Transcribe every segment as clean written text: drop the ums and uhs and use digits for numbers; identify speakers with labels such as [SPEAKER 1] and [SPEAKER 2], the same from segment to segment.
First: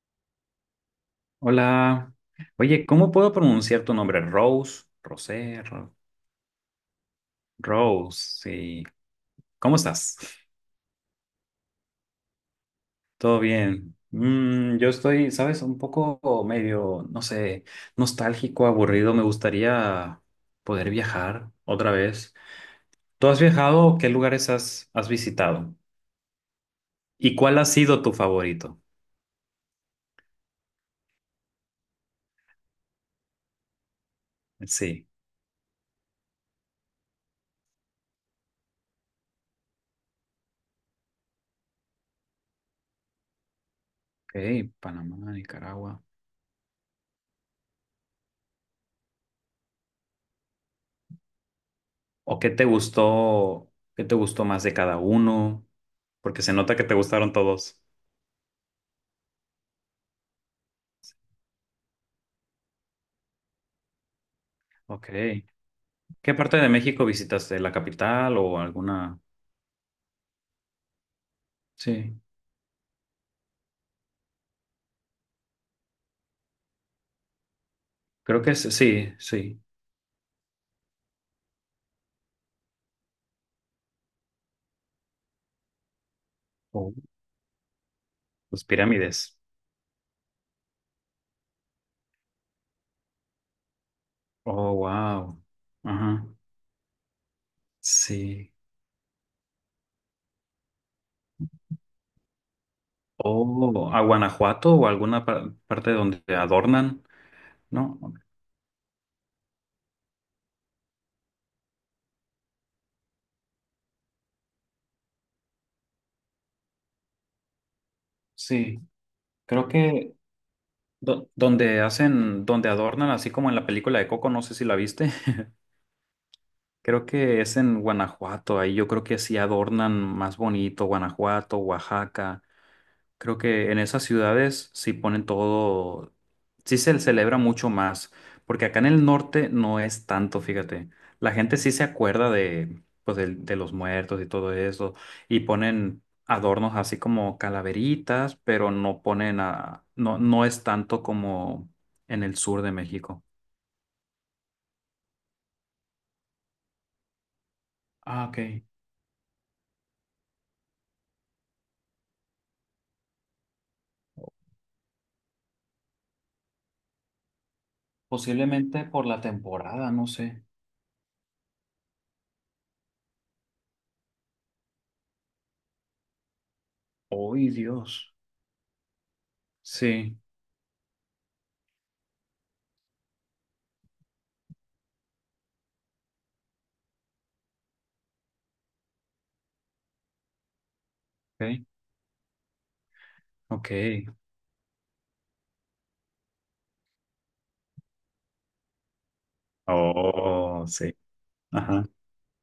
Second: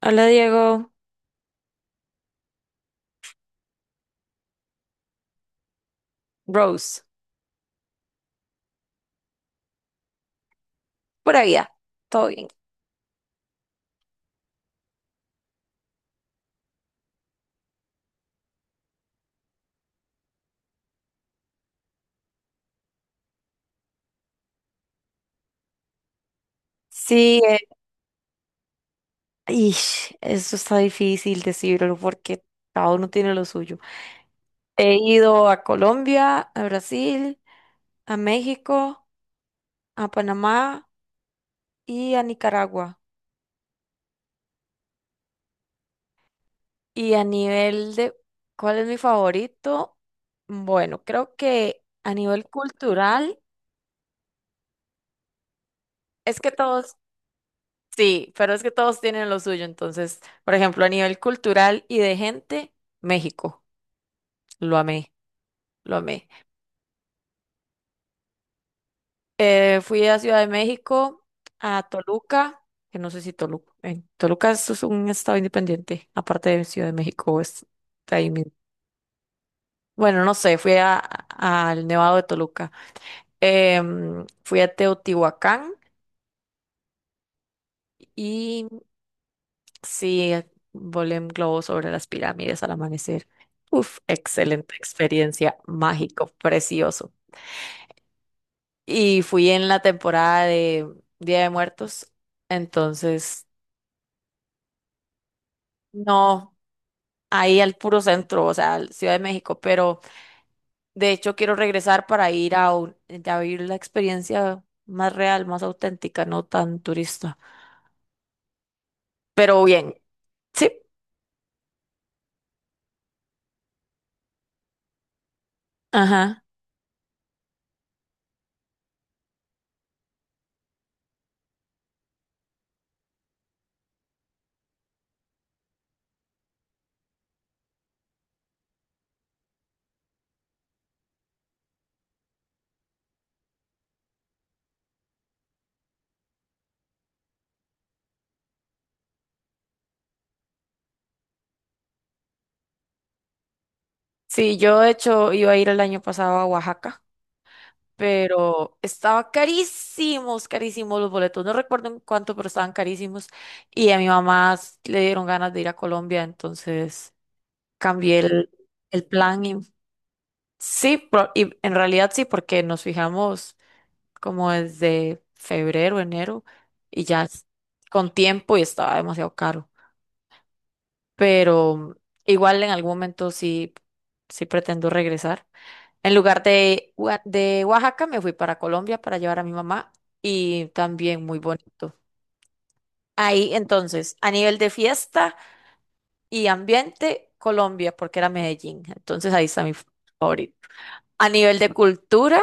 [SPEAKER 1] Hola, Diego.
[SPEAKER 2] Hola. Oye, ¿cómo puedo pronunciar tu nombre? Rose, Rosé, Ro-
[SPEAKER 1] Rose,
[SPEAKER 2] Rose, sí. ¿Cómo estás?
[SPEAKER 1] por allá, todo bien.
[SPEAKER 2] ¿Todo bien? Mm, yo estoy, ¿sabes? Un poco medio, no sé, nostálgico, aburrido. Me gustaría poder viajar otra vez. ¿Tú has viajado? ¿Qué lugares has visitado? ¿Y
[SPEAKER 1] Sí,
[SPEAKER 2] cuál ha sido tu favorito?
[SPEAKER 1] ish, eso está difícil decirlo porque cada uno tiene lo suyo. He
[SPEAKER 2] Sí.
[SPEAKER 1] ido a Colombia, a Brasil, a México, a Panamá y a Nicaragua.
[SPEAKER 2] Ok, Panamá, Nicaragua.
[SPEAKER 1] Y a nivel de, ¿cuál es mi favorito? Bueno, creo que a
[SPEAKER 2] ¿O
[SPEAKER 1] nivel
[SPEAKER 2] qué te
[SPEAKER 1] cultural,
[SPEAKER 2] gustó? ¿Qué te gustó más de cada uno?
[SPEAKER 1] es
[SPEAKER 2] Porque
[SPEAKER 1] que
[SPEAKER 2] se nota que te
[SPEAKER 1] todos,
[SPEAKER 2] gustaron todos.
[SPEAKER 1] sí, pero es que todos tienen lo suyo. Entonces, por ejemplo, a nivel cultural y de gente, México, lo
[SPEAKER 2] Ok.
[SPEAKER 1] amé, lo amé.
[SPEAKER 2] ¿Qué parte de México visitaste? ¿La capital o alguna?
[SPEAKER 1] Fui a Ciudad de México, a
[SPEAKER 2] Sí,
[SPEAKER 1] Toluca, que no sé si Toluca, en Toluca es un estado independiente, aparte de Ciudad de México, es de ahí mismo.
[SPEAKER 2] sí, sí.
[SPEAKER 1] Bueno, no sé, fui al Nevado de Toluca. Fui a Teotihuacán
[SPEAKER 2] Oh. Las
[SPEAKER 1] y
[SPEAKER 2] pirámides.
[SPEAKER 1] sí, volé en globo sobre las pirámides al amanecer. Uf,
[SPEAKER 2] Oh,
[SPEAKER 1] excelente
[SPEAKER 2] wow.
[SPEAKER 1] experiencia,
[SPEAKER 2] Ajá.
[SPEAKER 1] mágico, precioso.
[SPEAKER 2] Sí.
[SPEAKER 1] Y fui en la temporada de Día de Muertos,
[SPEAKER 2] O
[SPEAKER 1] entonces
[SPEAKER 2] a Guanajuato o alguna parte donde
[SPEAKER 1] no,
[SPEAKER 2] adornan,
[SPEAKER 1] ahí al
[SPEAKER 2] ¿no?
[SPEAKER 1] puro centro, o sea, al Ciudad de México, pero de hecho quiero regresar para ir a, a vivir la experiencia más real, más auténtica, no tan turista.
[SPEAKER 2] Sí,
[SPEAKER 1] Pero
[SPEAKER 2] creo
[SPEAKER 1] bien,
[SPEAKER 2] que
[SPEAKER 1] sí,
[SPEAKER 2] donde hacen, donde adornan, así como en la película de Coco, no sé si la viste.
[SPEAKER 1] ajá.
[SPEAKER 2] Creo que es en Guanajuato, ahí yo creo que sí adornan más bonito, Guanajuato, Oaxaca. Creo que en esas ciudades sí ponen todo, sí se celebra mucho más, porque acá en el norte no es tanto, fíjate. La gente sí se acuerda de, pues, de, los muertos y todo eso, y ponen adornos así como calaveritas, pero no ponen a, no, no es tanto como en el sur de México.
[SPEAKER 1] Sí, yo de hecho iba a ir el año pasado a Oaxaca,
[SPEAKER 2] Ah, ok.
[SPEAKER 1] pero estaba carísimos, carísimos los boletos. No recuerdo en cuánto, pero estaban carísimos. Y a mi mamá le dieron ganas de ir a Colombia, entonces cambié
[SPEAKER 2] Posiblemente por
[SPEAKER 1] el
[SPEAKER 2] la
[SPEAKER 1] plan. Y
[SPEAKER 2] temporada, no sé.
[SPEAKER 1] sí, y en realidad sí, porque nos fijamos como desde febrero, enero, y ya
[SPEAKER 2] ¡Ay, Dios!
[SPEAKER 1] con tiempo, y estaba demasiado caro.
[SPEAKER 2] Sí,
[SPEAKER 1] Pero igual en algún momento sí, sí pretendo regresar. En lugar de, de Oaxaca, me fui para Colombia para llevar a mi mamá, y también muy
[SPEAKER 2] ok,
[SPEAKER 1] bonito. Ahí
[SPEAKER 2] ok.
[SPEAKER 1] entonces, a nivel de fiesta y ambiente, Colombia, porque era Medellín. Entonces ahí está mi favorito.
[SPEAKER 2] Oh, sí.
[SPEAKER 1] A nivel de
[SPEAKER 2] Ajá,
[SPEAKER 1] cultura,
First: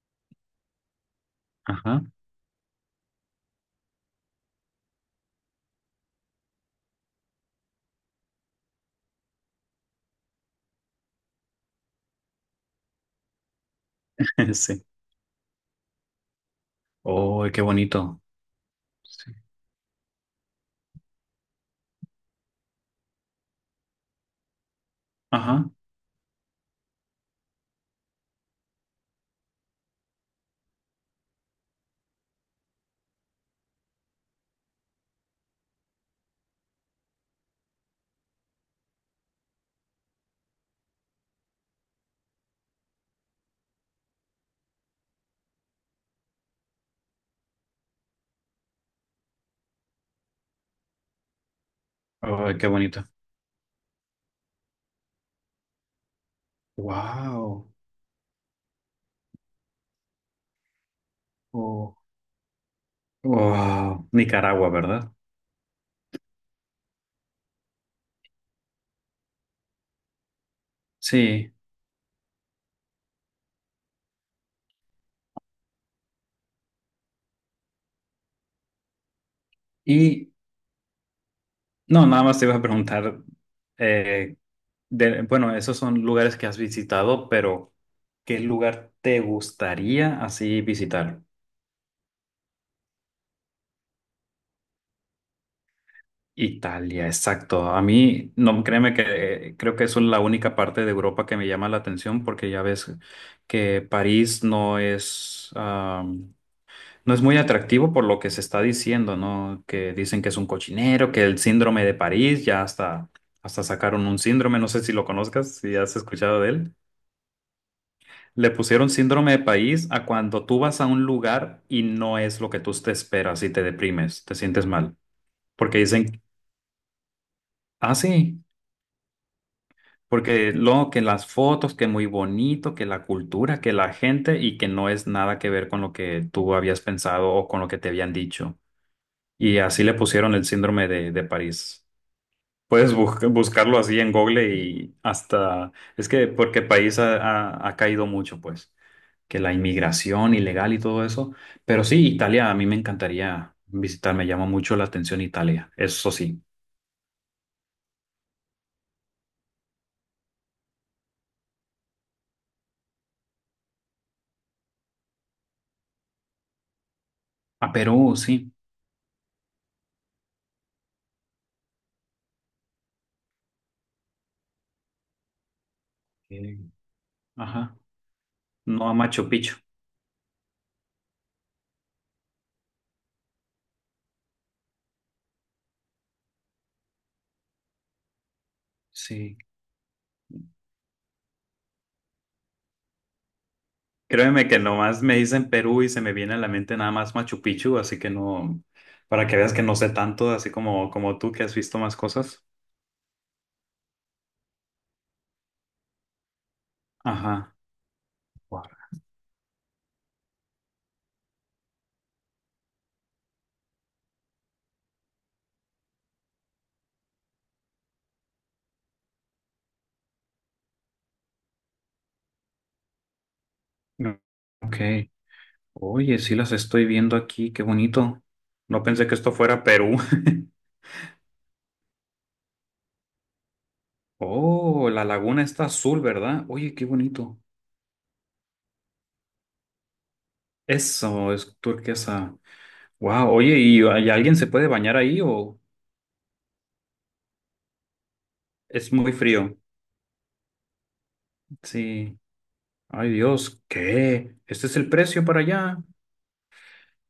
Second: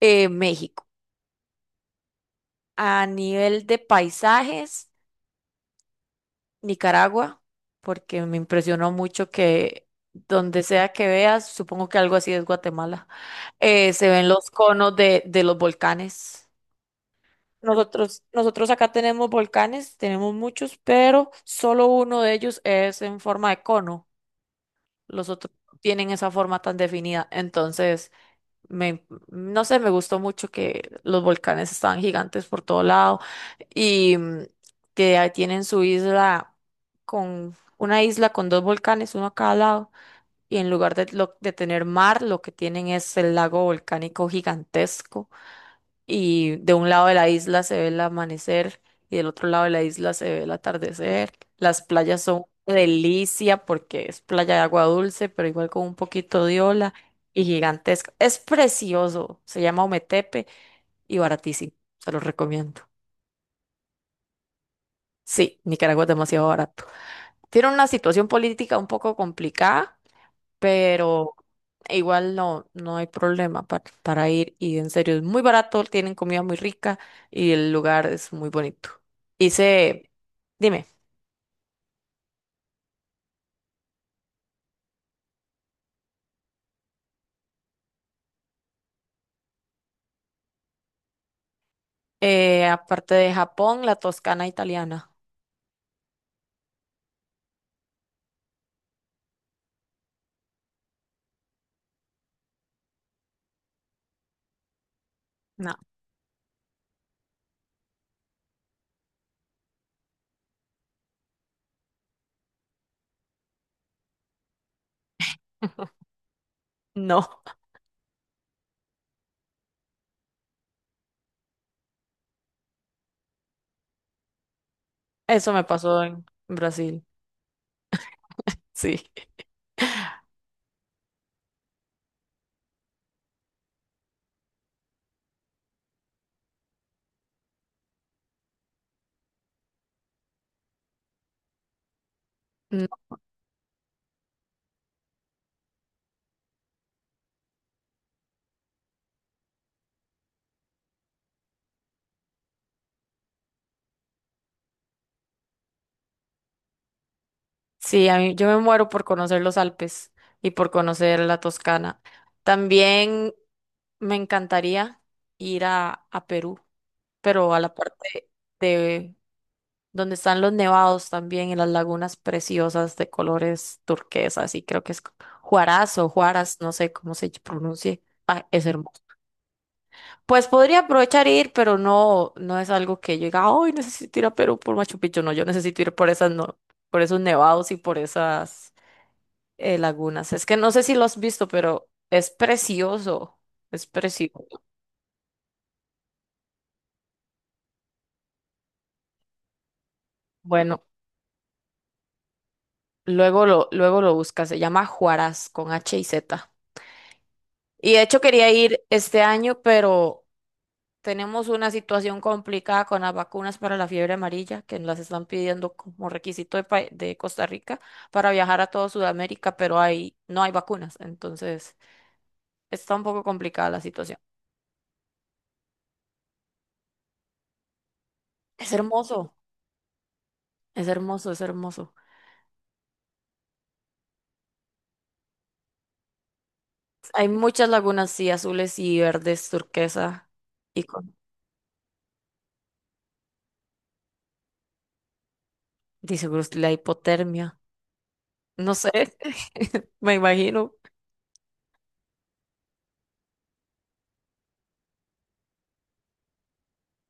[SPEAKER 1] México.
[SPEAKER 2] ajá.
[SPEAKER 1] A nivel de paisajes, Nicaragua, porque me impresionó mucho que donde sea que veas, supongo que algo así es Guatemala, se ven los
[SPEAKER 2] Sí.
[SPEAKER 1] conos de los volcanes.
[SPEAKER 2] Oh, qué bonito.
[SPEAKER 1] Nosotros acá tenemos
[SPEAKER 2] Sí.
[SPEAKER 1] volcanes, tenemos muchos, pero solo uno de ellos es en forma de cono. Los otros
[SPEAKER 2] Ajá.
[SPEAKER 1] no tienen esa forma tan definida. Entonces, me, no sé, me gustó mucho que los volcanes estaban gigantes por todo lado y que ahí tienen su isla, con una isla con dos volcanes, uno a cada lado. Y en lugar de, de tener mar, lo que tienen es el lago volcánico gigantesco, y de un lado de la isla se ve el amanecer y del otro lado de la isla se ve el atardecer. Las playas son
[SPEAKER 2] Oh, qué
[SPEAKER 1] una
[SPEAKER 2] bonito.
[SPEAKER 1] delicia porque es playa de agua dulce, pero igual con un poquito de ola y
[SPEAKER 2] Wow.
[SPEAKER 1] gigantesca. Es precioso, se llama Ometepe, y baratísimo,
[SPEAKER 2] Oh.
[SPEAKER 1] se los recomiendo.
[SPEAKER 2] Wow. Nicaragua, ¿verdad?
[SPEAKER 1] Sí, Nicaragua es demasiado barato. Tiene una situación política un poco complicada, pero
[SPEAKER 2] Sí.
[SPEAKER 1] igual no, no hay problema para ir, y en serio es muy barato, tienen comida muy rica y el lugar es muy bonito. Hice,
[SPEAKER 2] Y
[SPEAKER 1] dime,
[SPEAKER 2] no, nada más te iba a preguntar, eh, bueno, esos son lugares que has visitado, pero ¿qué lugar te gustaría así visitar?
[SPEAKER 1] aparte de Japón, la Toscana italiana.
[SPEAKER 2] Italia, exacto. A mí, no, créeme que creo que eso es la única parte de Europa que me llama la atención porque ya ves que París no es.
[SPEAKER 1] No,
[SPEAKER 2] No es muy atractivo por lo que se está diciendo, ¿no? Que dicen que es un cochinero, que el síndrome de París, ya hasta sacaron un síndrome, no sé si lo conozcas, si has escuchado de él.
[SPEAKER 1] no,
[SPEAKER 2] Le pusieron síndrome de París a cuando tú vas a un lugar y no es lo que tú te esperas y te deprimes, te sientes mal.
[SPEAKER 1] eso me
[SPEAKER 2] Porque
[SPEAKER 1] pasó
[SPEAKER 2] dicen,
[SPEAKER 1] en Brasil,
[SPEAKER 2] ah, sí,
[SPEAKER 1] sí.
[SPEAKER 2] porque lo que las fotos, que muy bonito, que la cultura, que la gente y que no es nada que ver con lo que tú habías pensado o con lo que te habían dicho. Y así le pusieron el síndrome de París.
[SPEAKER 1] No,
[SPEAKER 2] Puedes buscarlo así en Google y hasta, es que porque el país ha, ha caído mucho, pues, que la inmigración ilegal y todo eso. Pero sí, Italia, a mí me encantaría visitar, me llama mucho la atención Italia, eso sí.
[SPEAKER 1] sí, a mí, yo me muero por conocer los Alpes y por conocer la Toscana. También me encantaría ir a Perú, pero a
[SPEAKER 2] A
[SPEAKER 1] la
[SPEAKER 2] Perú,
[SPEAKER 1] parte
[SPEAKER 2] sí.
[SPEAKER 1] de donde están los nevados también, y las lagunas preciosas de colores turquesas, y creo que es Juaraz o Juaras,
[SPEAKER 2] Eh,
[SPEAKER 1] no sé cómo se
[SPEAKER 2] ajá,
[SPEAKER 1] pronuncie. Ah, es
[SPEAKER 2] no a
[SPEAKER 1] hermoso.
[SPEAKER 2] Machu Picchu,
[SPEAKER 1] Pues podría aprovechar e ir, pero no, no es algo que yo diga, ay, necesito ir a Perú por Machu Picchu. No, yo necesito ir por esas, no, por esos nevados y por esas
[SPEAKER 2] sí.
[SPEAKER 1] lagunas. Es que no sé si lo has visto, pero es precioso. Es
[SPEAKER 2] Créeme que
[SPEAKER 1] precioso.
[SPEAKER 2] nomás me dicen Perú y se me viene a la mente nada más Machu Picchu, así que no, para que veas que no sé tanto, así
[SPEAKER 1] Bueno,
[SPEAKER 2] como, como tú que has visto más cosas.
[SPEAKER 1] luego lo buscas. Se llama Juaraz con H y Z.
[SPEAKER 2] Ajá.
[SPEAKER 1] Y de hecho quería ir
[SPEAKER 2] Guara.
[SPEAKER 1] este año, pero tenemos una situación complicada con las vacunas para la fiebre amarilla, que las están pidiendo como requisito de, de Costa Rica para viajar a toda Sudamérica, pero hay, no hay vacunas. Entonces, está un poco complicada la situación.
[SPEAKER 2] Ok. Oye, sí las estoy viendo aquí, qué bonito.
[SPEAKER 1] Es
[SPEAKER 2] No pensé que esto
[SPEAKER 1] hermoso,
[SPEAKER 2] fuera Perú.
[SPEAKER 1] es hermoso, es hermoso.
[SPEAKER 2] Oh, la laguna está azul, ¿verdad? Oye, qué
[SPEAKER 1] Hay
[SPEAKER 2] bonito.
[SPEAKER 1] muchas lagunas, sí, azules y verdes, turquesa, y con,
[SPEAKER 2] Eso es turquesa. Wow, oye, y alguien se puede bañar ahí o
[SPEAKER 1] dice Bruce, la hipotermia. No sé,
[SPEAKER 2] es muy frío?
[SPEAKER 1] me imagino.
[SPEAKER 2] Sí. Ay, Dios, ¿qué? ¿Este es el precio para allá?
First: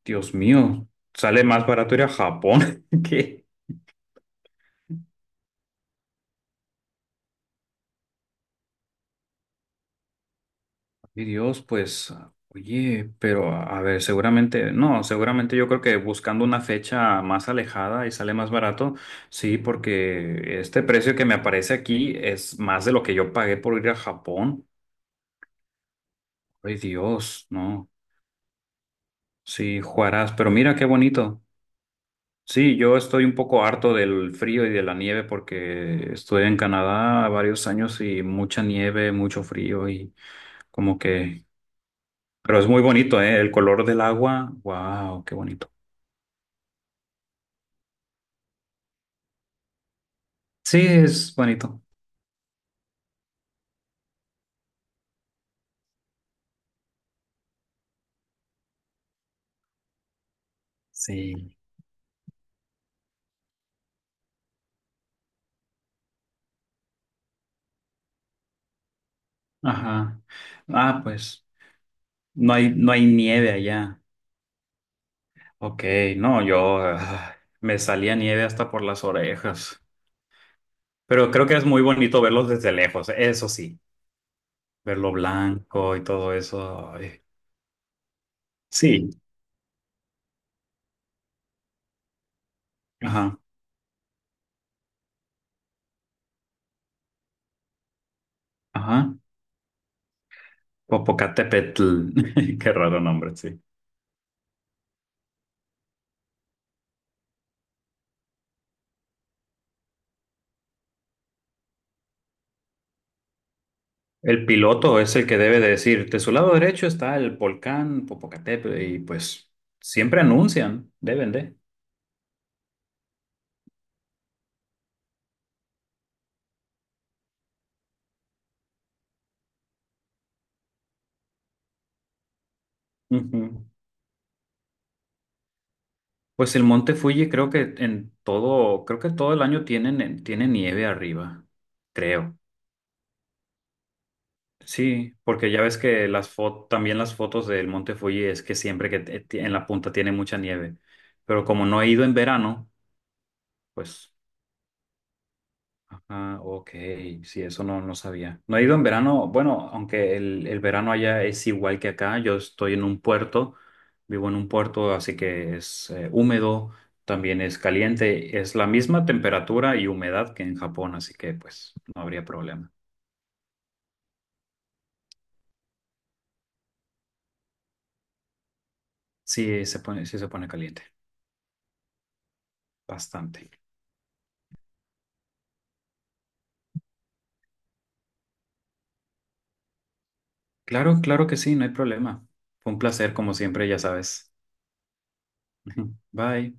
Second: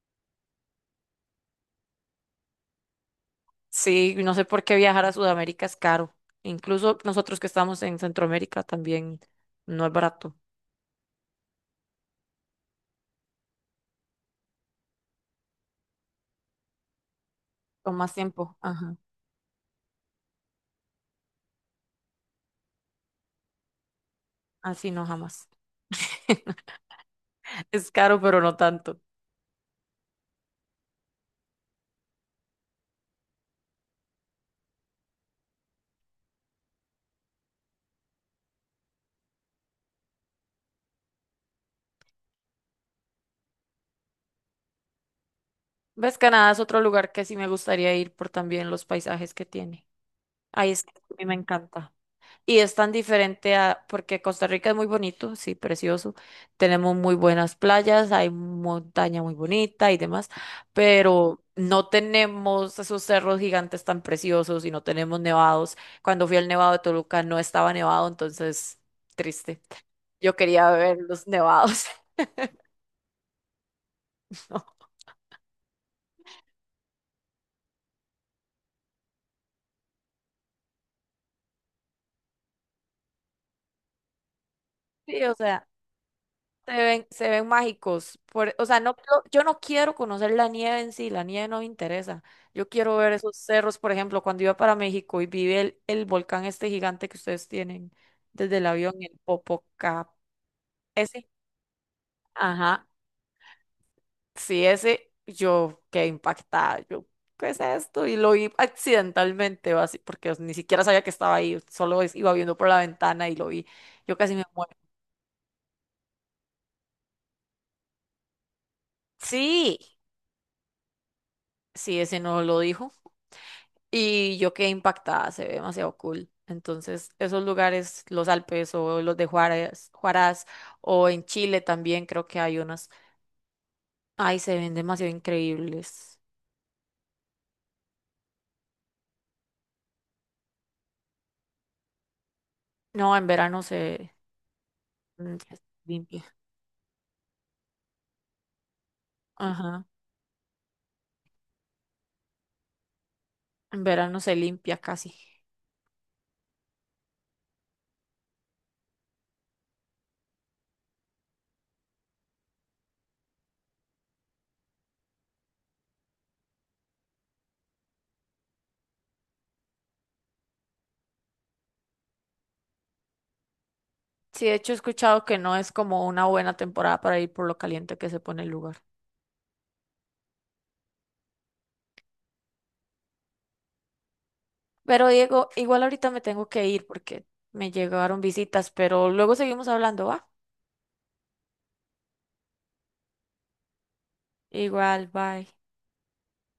[SPEAKER 2] Dios mío, sale más barato ir a Japón. ¿Qué?
[SPEAKER 1] Sí, no sé por qué viajar a Sudamérica es caro. Incluso nosotros que estamos en Centroamérica también no es barato.
[SPEAKER 2] Y Dios, pues, oye, pero a ver, seguramente, no, seguramente yo creo que buscando una fecha más
[SPEAKER 1] Con
[SPEAKER 2] alejada y
[SPEAKER 1] más
[SPEAKER 2] sale más
[SPEAKER 1] tiempo.
[SPEAKER 2] barato,
[SPEAKER 1] Ajá.
[SPEAKER 2] sí, porque este precio que me aparece aquí es más de lo que yo pagué por ir a Japón.
[SPEAKER 1] Así no, jamás.
[SPEAKER 2] Ay, Dios, no,
[SPEAKER 1] Es caro, pero no tanto.
[SPEAKER 2] sí, Juarás, pero mira qué bonito. Sí, yo estoy un poco harto del frío y de la nieve porque estuve en Canadá varios años y mucha nieve, mucho frío y como que, pero es muy bonito, ¿eh? El color del agua, wow, qué bonito.
[SPEAKER 1] Ves, Canadá es otro lugar que sí me gustaría ir, por también los paisajes que tiene. Ay,
[SPEAKER 2] Sí,
[SPEAKER 1] es que a mí me
[SPEAKER 2] es bonito.
[SPEAKER 1] encanta. Y es tan diferente a, porque Costa Rica es muy bonito, sí, precioso. Tenemos muy buenas playas, hay montaña muy bonita y demás, pero
[SPEAKER 2] Sí.
[SPEAKER 1] no tenemos esos cerros gigantes tan preciosos y no tenemos nevados. Cuando fui al Nevado de Toluca no estaba nevado, entonces triste.
[SPEAKER 2] Ajá.
[SPEAKER 1] Yo quería ver
[SPEAKER 2] Ah,
[SPEAKER 1] los
[SPEAKER 2] pues
[SPEAKER 1] nevados.
[SPEAKER 2] no hay, no hay nieve allá.
[SPEAKER 1] ¿No?
[SPEAKER 2] Ok, no, yo ah, me salía nieve hasta por las orejas. Pero creo que es muy bonito verlos desde lejos, eso sí, verlo
[SPEAKER 1] Sí, o sea.
[SPEAKER 2] blanco y todo eso. Ay.
[SPEAKER 1] Se ven mágicos. Por, o sea, no,
[SPEAKER 2] Sí,
[SPEAKER 1] yo no quiero conocer la nieve en sí, la nieve no me interesa. Yo quiero ver esos
[SPEAKER 2] ajá,
[SPEAKER 1] cerros, por ejemplo, cuando iba para México y vi el volcán este gigante que ustedes tienen desde el avión,
[SPEAKER 2] ajá.
[SPEAKER 1] el Popocá. Ese,
[SPEAKER 2] Popocatépetl, qué
[SPEAKER 1] ajá,
[SPEAKER 2] raro nombre, sí.
[SPEAKER 1] sí, ese, yo quedé impactada. Yo, ¿qué es esto? Y lo vi accidentalmente, así, porque ni siquiera sabía que estaba ahí, solo iba viendo por la ventana y lo vi. Yo casi me
[SPEAKER 2] El
[SPEAKER 1] muero.
[SPEAKER 2] piloto es el que debe de decir, de su lado derecho está el volcán Popocatépetl y pues
[SPEAKER 1] Sí,
[SPEAKER 2] siempre anuncian, deben de.
[SPEAKER 1] sí, ese no lo dijo. Y yo quedé impactada, se ve demasiado cool. Entonces, esos lugares, los Alpes o los de Juárez, Juárez, o en Chile también creo que hay unas.
[SPEAKER 2] Ujú.
[SPEAKER 1] Ay, se ven demasiado increíbles.
[SPEAKER 2] Pues el Monte Fuji creo que en todo, creo que todo el año tienen, tiene nieve arriba, creo.
[SPEAKER 1] No, en verano se
[SPEAKER 2] Sí, porque
[SPEAKER 1] se
[SPEAKER 2] ya ves que
[SPEAKER 1] limpia.
[SPEAKER 2] las fotos, también las fotos del Monte Fuji es que siempre que en la
[SPEAKER 1] Ajá,
[SPEAKER 2] punta tiene mucha nieve, pero como no he ido en verano,
[SPEAKER 1] en
[SPEAKER 2] pues
[SPEAKER 1] verano se limpia casi.
[SPEAKER 2] ah, ok, sí, eso no, no sabía. No he ido en verano, bueno, aunque el verano allá es igual que acá, yo estoy en un puerto, vivo en un puerto, así que es húmedo, también es caliente, es la misma temperatura y humedad que en Japón, así que pues no habría problema.
[SPEAKER 1] Sí, de hecho he escuchado que no es como una buena temporada para ir por lo caliente que se pone el lugar.
[SPEAKER 2] Sí se pone caliente, bastante.
[SPEAKER 1] Pero Diego, igual ahorita me tengo que ir porque me llegaron visitas, pero luego seguimos hablando, ¿va?
[SPEAKER 2] Claro, claro que sí, no hay problema. Fue un placer, como siempre, ya sabes.
[SPEAKER 1] Igual, bye.
[SPEAKER 2] Bye.